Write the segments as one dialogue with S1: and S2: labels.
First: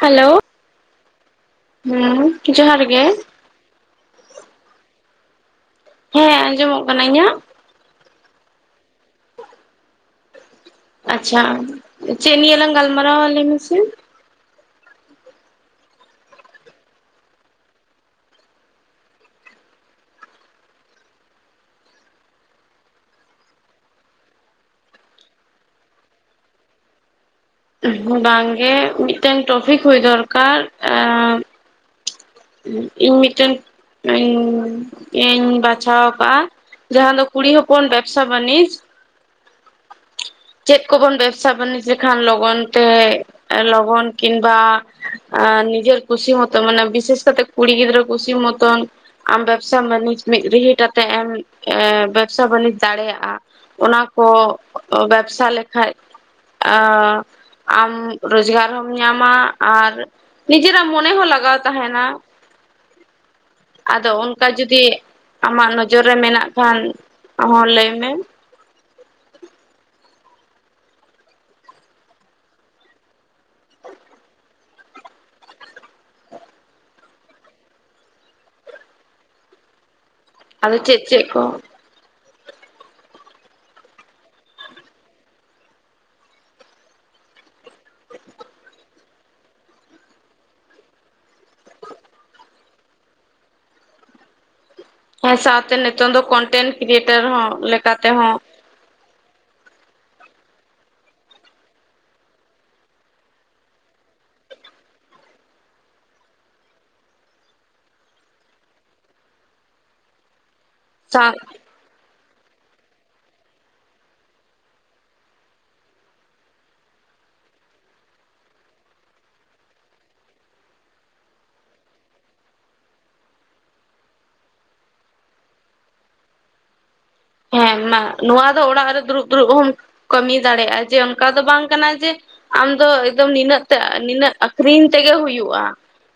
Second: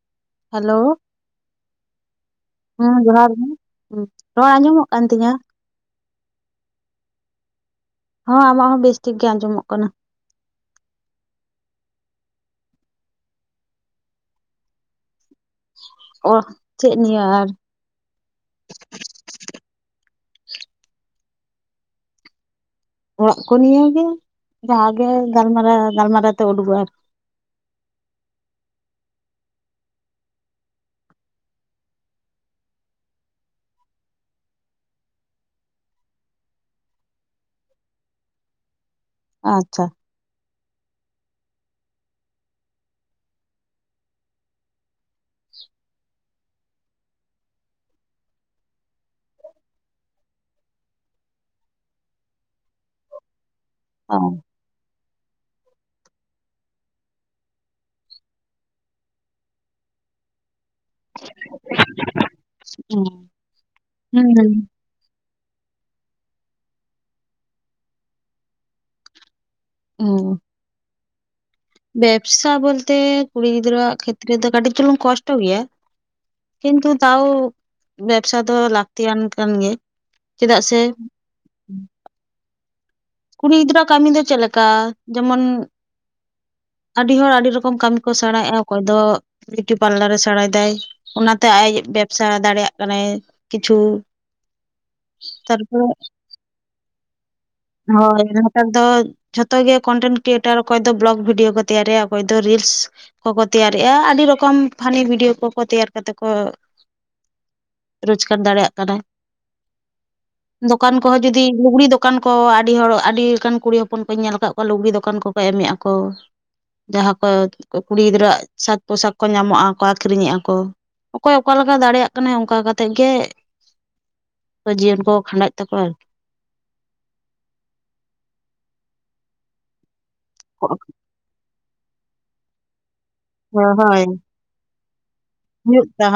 S1: Hello ᱦᱩᱸ ᱡᱚᱦᱟᱨ ᱜᱮ
S2: ᱦᱩᱸ ᱨᱚᱲ ᱟᱸᱡᱚᱢᱚᱜ ᱠᱟᱱ ᱛᱤᱧᱟᱹ
S1: ᱦᱮᱸ ᱟᱸᱡᱚᱢᱚᱜ ᱠᱟᱱᱟ ᱤᱧᱟᱸᱜ
S2: ᱦᱚᱸ ᱟᱢᱟᱜ ᱦᱚᱸ ᱵᱮᱥ ᱴᱷᱤᱠ ᱜᱮ ᱟᱸᱡᱚᱢᱚᱜ ᱠᱟᱱᱟ
S1: ᱟᱪᱪᱷᱟ ᱪᱮᱜᱹᱱᱤᱭᱟᱹ ᱞᱟᱝ ᱜᱟᱞᱢᱟᱨᱟᱣᱟ ᱞᱟᱭ ᱢᱮᱥᱮ
S2: ᱚ ᱪᱮᱫ ᱤᱧ ᱞᱟᱹᱭᱟᱹ ᱟᱨ ᱚᱲᱟᱜ ᱠᱚ ᱱᱤᱭᱟᱹᱜᱮ ᱡᱟᱦᱟᱸᱜᱮ ᱜᱟᱞᱢᱟᱨᱟᱣ ᱜᱟᱞᱢᱟᱨᱟᱣ ᱛᱮ ᱩᱰᱩᱠᱚᱜ ᱟ
S1: ᱵᱟᱝᱜᱮ ᱢᱤᱫᱴᱮᱱ ᱴᱚᱯᱤᱠ ᱦᱩᱭ ᱫᱚᱨᱠᱟᱨ ᱤᱧ ᱢᱤᱫᱴᱮᱱ ᱤᱧ ᱵᱟᱪᱷᱟᱣ ᱟᱠᱟᱫᱼᱟ ᱡᱟᱦᱟᱸ ᱫᱚ ᱠᱩᱲᱤ ᱦᱚᱯᱚᱱ ᱵᱮᱵᱥᱟ ᱵᱟᱱᱤᱡᱽ
S2: ᱚ ᱟᱪᱪᱷᱟ
S1: ᱪᱮᱫ ᱠᱚᱵᱚᱱ ᱵᱮᱵᱥᱟ ᱵᱟᱹᱱᱤᱡᱽ ᱞᱮᱠᱷᱟᱱ ᱞᱚᱜᱚᱱ ᱛᱮ ᱞᱚᱜᱚᱱ ᱠᱤᱢᱵᱟ ᱟᱸ ᱱᱤᱡᱮᱨ ᱠᱷᱩᱥᱤ ᱢᱚᱛᱚ ᱢᱟᱱᱮ ᱵᱤᱥᱮᱥ ᱠᱟᱛᱮ ᱠᱩᱲᱤ ᱜᱤᱫᱽᱨᱟᱹ ᱠᱩᱥᱤ ᱢᱚᱛᱚᱱ ᱟᱢ ᱵᱮᱵᱥᱟ ᱵᱟᱹᱱᱤᱡᱽ ᱢᱤᱫ ᱨᱤᱦᱤᱴ ᱟᱛᱮᱜ ᱮᱢ ᱵᱮᱵᱥᱟ ᱵᱟᱱᱤᱡᱽ ᱫᱟᱲᱮᱭᱟᱜᱼᱟ ᱚᱱᱟ
S2: ᱚ
S1: ᱠᱚ ᱵᱮᱵᱥᱟ ᱞᱮᱠᱷᱟᱡ ᱟᱢ ᱨᱚᱡᱽᱜᱟᱨ ᱦᱚᱢ ᱧᱟᱢᱟ ᱟᱨ ᱱᱤᱡᱮᱨᱟᱜ ᱢᱚᱱᱮ ᱦᱚᱸ ᱞᱟᱜᱟᱣ ᱛᱟᱦᱮᱸᱱᱟ
S2: ᱦᱩᱸ
S1: ᱟᱫᱚ ᱚᱱᱠᱟ ᱡᱩᱫᱤ ᱟᱢᱟᱜ ᱱᱚᱡᱚᱨ ᱨᱮ ᱢᱮᱱᱟᱜ ᱠᱷᱟᱱ ᱦᱚᱸ ᱞᱟᱹᱭᱢᱮ
S2: ᱦᱩᱸ ᱵᱮᱵᱥᱟ ᱵᱚᱞᱛᱮ ᱠᱩᱲᱤ ᱜᱤᱫᱽᱨᱟᱹᱣᱟᱜ ᱠᱷᱮᱛᱨᱮ ᱫᱚ ᱠᱟᱹᱴᱤᱡ ᱪᱩᱞᱩᱝ ᱠᱚᱥᱴᱚ ᱜᱮᱭᱟ ᱠᱤᱱᱛᱩ ᱛᱟᱣ ᱵᱮᱵᱥᱟ ᱫᱚ ᱞᱟᱹᱠᱛᱤᱭᱟᱱ ᱠᱟᱱ ᱜᱮ ᱪᱮᱫᱟᱜ
S1: ᱟᱫᱚ
S2: ᱥᱮ
S1: ᱪᱮᱫ ᱪᱮᱜ ᱠᱚ
S2: ᱠᱩᱲᱤ ᱜᱤᱫᱽᱨᱟᱹ ᱠᱟᱹᱢᱤ ᱫᱚ ᱪᱮᱫ ᱞᱮᱠᱟ ᱡᱮᱢᱚᱱ ᱟᱹᱰᱤ ᱦᱚᱲ ᱟᱹᱰᱤ ᱨᱚᱠᱚᱢ ᱠᱟᱹᱢᱤ ᱠᱚ ᱥᱮᱬᱟᱭᱮᱜᱼᱟ ᱚᱠᱚᱭ ᱫᱚ ᱵᱤᱣᱩᱴᱤ ᱯᱟᱨᱞᱟᱨ ᱮ ᱥᱮᱬᱟᱭ ᱫᱟᱭ ᱚᱱᱟᱛᱮ ᱟᱡ ᱵᱮᱵᱥᱟ ᱫᱟᱲᱮᱭᱟᱜ ᱠᱟᱱᱟᱭ ᱠᱤᱪᱷᱩ [inaudible]
S1: ᱦᱮᱸ ᱥᱟᱶᱛᱮ
S2: ᱛᱟᱨᱯᱚᱨᱮ
S1: ᱱᱤᱛᱚᱝ ᱫᱚ ᱠᱚᱱᱴᱮᱱᱴ ᱠᱨᱤᱭᱮᱴᱟᱨ ᱦᱚᱸ ᱞᱮᱠᱟᱛᱮ
S2: ᱦᱳᱭ
S1: ᱦᱚᱸ
S2: ᱱᱮᱛᱟᱨ ᱫᱚ ᱡᱷᱚᱛᱚ ᱜᱮ ᱠᱚᱱᱴᱮᱱᱴ ᱠᱨᱤᱭᱮᱴᱟᱨ ᱚᱠᱚᱭ ᱫᱚ ᱵᱞᱚᱜ ᱵᱷᱤᱰᱭᱳ ᱠᱚ ᱛᱮᱭᱟᱨᱮᱜᱼᱟ ᱚᱠᱚᱭ ᱫᱚ ᱨᱤᱞᱥ ᱠᱚ ᱠᱚ ᱛᱮᱭᱟᱨᱮᱜᱼᱟ ᱟᱹᱰᱤ ᱨᱚᱠᱚᱢ ᱯᱷᱟᱱᱤ ᱵᱷᱤᱰᱭᱳ ᱠᱚᱠᱚ ᱛᱮᱭᱟᱨ ᱠᱟᱛᱮᱫ ᱠᱚ ᱨᱳᱡᱽᱜᱟᱨ ᱫᱟᱲᱮᱭᱟᱜ ᱠᱟᱱᱟ ᱫᱚᱠᱟᱱ ᱠᱚᱦᱚᱸ
S1: ᱥᱟᱶ
S2: ᱡᱩᱫᱤ ᱞᱩᱜᱽᱲᱤ ᱫᱚᱠᱟᱱ ᱠᱚ ᱟᱹᱰᱤ ᱦᱚᱲ ᱟᱹᱰᱤ ᱞᱮᱠᱟᱱ ᱠᱩᱲᱤ ᱦᱚᱯᱚᱱ ᱠᱚᱧ ᱧᱮᱞ ᱟᱠᱟᱫ ᱠᱚᱣᱟ ᱞᱩᱜᱽᱲᱤ ᱫᱚᱠᱟᱱ ᱠᱚᱠᱚ ᱮᱢᱮᱫ ᱟᱠᱚ ᱾ ᱡᱟᱦᱟᱸ ᱠᱚ ᱠᱩᱲᱤ ᱜᱤᱫᱽᱨᱟᱹᱣᱟᱜ ᱥᱟᱠ ᱯᱳᱥᱟᱠ ᱠᱚ ᱧᱟᱢᱚᱜ ᱟᱠᱚ ᱠᱚ ᱟᱠᱷᱨᱤᱧᱮᱫᱼᱟ ᱠᱚ ᱾ ᱚᱠᱚᱭ ᱚᱠᱟ ᱞᱮᱠᱟ ᱫᱟᱲᱮᱭᱟᱜ ᱠᱟᱱᱟᱭ ᱚᱱᱠᱟ ᱠᱟᱛᱮᱜ ᱜᱮ ᱡᱤᱭᱚᱱ ᱠᱚ ᱠᱷᱟᱸᱰᱟᱣᱮᱫ ᱛᱟᱠᱚᱣᱟ ᱟᱨᱠᱤ
S1: ᱦᱮᱸ ᱢᱟ ᱱᱚᱣᱟ ᱫᱚ ᱚᱲᱟᱜ ᱨᱮ ᱫᱩᱲᱩᱵ ᱫᱩᱲᱩᱵ ᱦᱚᱢ ᱠᱟᱹᱢᱤ ᱫᱟᱲᱮᱭᱟᱜᱼᱟ
S2: ᱟᱨᱠᱤ
S1: ᱡᱮ ᱚᱱᱠᱟ ᱫᱚ ᱵᱟᱝ ᱠᱟᱱᱟ ᱡᱮ ᱟᱢᱫᱚ ᱮᱠᱫᱚᱢ ᱱᱤᱱᱟᱹᱜ ᱛᱮ
S2: ᱦᱳᱭ
S1: ᱱᱤᱱᱟᱹᱜ ᱨᱤᱱ ᱛᱮᱜᱮ ᱦᱩᱭᱩᱜ
S2: ᱦᱩᱭᱩᱜ ᱛᱟ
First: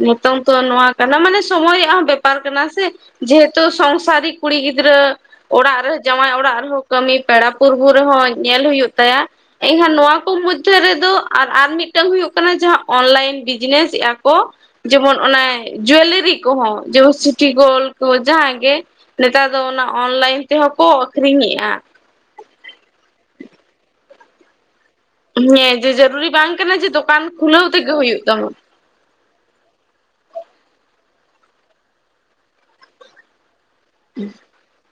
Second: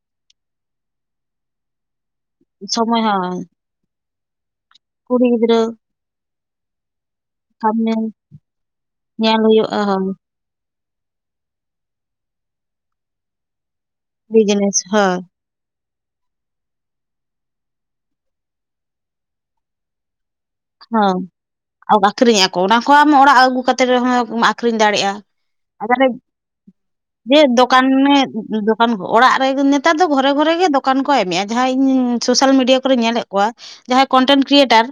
S1: ᱱᱤᱛᱚᱝ ᱛᱚ ᱱᱚᱣᱟ ᱠᱟᱱᱟ ᱢᱟᱱᱮ ᱥᱚᱢᱚᱭ ᱨᱮᱭᱟᱜ ᱦᱚᱸ ᱵᱮᱯᱟᱨ ᱠᱟᱱᱟ ᱥᱮ
S2: ᱥᱚᱢᱚᱭ ᱦᱚᱸ
S1: ᱡᱮᱦᱮᱛᱩ ᱥᱚᱝᱥᱟᱨᱤᱠ ᱠᱩᱲᱤ ᱜᱤᱫᱽᱨᱟᱹ
S2: ᱠᱩᱲᱤ ᱜᱤᱫᱽᱨᱟᱹ
S1: ᱚᱲᱟᱜ ᱨᱮᱦᱚᱸ ᱡᱟᱶᱟᱭ ᱚᱲᱟᱜ ᱨᱮᱦᱚᱸ ᱠᱟᱹᱢᱤ ᱯᱮᱲᱟ ᱯᱟᱹᱨᱵᱷᱩ
S2: ᱥᱟᱢᱱᱮ
S1: ᱨᱮᱦᱚᱸ ᱧᱮᱞ ᱦᱩᱭᱩᱜ ᱛᱟᱭᱟ
S2: ᱧᱮᱞ ᱦᱩᱭᱩᱜᱼᱟ
S1: ᱮᱱᱠᱷᱟᱱ
S2: ᱦᱳᱭ
S1: ᱱᱚᱣᱟ ᱠᱚ ᱢᱚᱫᱽᱫᱷᱮ ᱨᱮᱫᱚ ᱟᱨ ᱟᱨ ᱢᱤᱫᱴᱟᱝ ᱦᱩᱭᱩᱜ ᱠᱟᱱᱟ ᱡᱟᱦᱟᱸ ᱚᱱᱞᱟᱭᱤᱱ ᱵᱤᱡᱽᱱᱮᱥᱮᱜ ᱟᱠᱚ ᱠᱚ
S2: ᱵᱤᱡᱽᱱᱮᱥ ᱦᱳᱭ
S1: ᱡᱮᱢᱚᱱ ᱚᱱᱮ ᱡᱩᱭᱮᱞᱟᱨᱤ ᱠᱚᱦᱚᱸ ᱡᱮᱢᱚᱱ ᱥᱤᱴᱤ ᱜᱳᱞᱰ ᱠᱚ ᱡᱟᱦᱟᱸ ᱜᱮ ᱱᱮᱛᱟᱨ ᱫᱚ ᱚᱱᱟ ᱚᱱᱞᱟᱭᱤᱱ ᱛᱮᱦᱚᱸ ᱠᱚ ᱟᱠᱷᱨᱤᱧᱮᱜᱼᱟ
S2: ᱦᱚᱸ ᱟᱠᱷᱨᱤᱧ ᱟᱠᱚ ᱚᱱᱟ ᱠᱚ ᱟᱢ ᱚᱲᱟᱜ ᱟᱹᱜᱩ ᱠᱟᱛᱮᱫ ᱨᱮᱦᱚᱸ ᱟᱠᱷᱨᱤᱧ ᱫᱟᱲᱮᱭᱟᱜᱼᱟ᱾
S1: ᱦᱮᱸ ᱡᱮ
S2: ᱟᱫᱚ
S1: ᱡᱟᱨᱩᱨᱤ ᱵᱟᱝ ᱠᱟᱱᱟ ᱡᱮ ᱫᱚᱠᱟᱱ ᱠᱷᱩᱞᱟᱹᱣ ᱛᱮᱜᱮ ᱦᱩᱭᱩᱜ ᱛᱟᱢᱟ ᱾
S2: ᱫᱚᱠᱟᱱ ᱚᱲᱟᱜ ᱨᱮ ᱱᱮᱛᱟᱨ ᱫᱚ ᱜᱷᱚᱨᱮ ᱜᱷᱚᱨᱮ ᱜᱮ ᱫᱚᱠᱟᱱ ᱠᱚ ᱮᱢᱮᱫᱼᱟ ᱡᱟᱦᱟᱸ ᱤᱧ ᱥᱳᱥᱟᱞ ᱢᱤᱰᱤᱭᱟ ᱠᱚᱨᱮ ᱧᱮᱞᱮᱫ ᱠᱚᱣᱟ ᱡᱟᱦᱟᱸᱭ ᱠᱚᱱᱴᱮᱱᱴ ᱠᱨᱤᱭᱮᱴᱟᱨ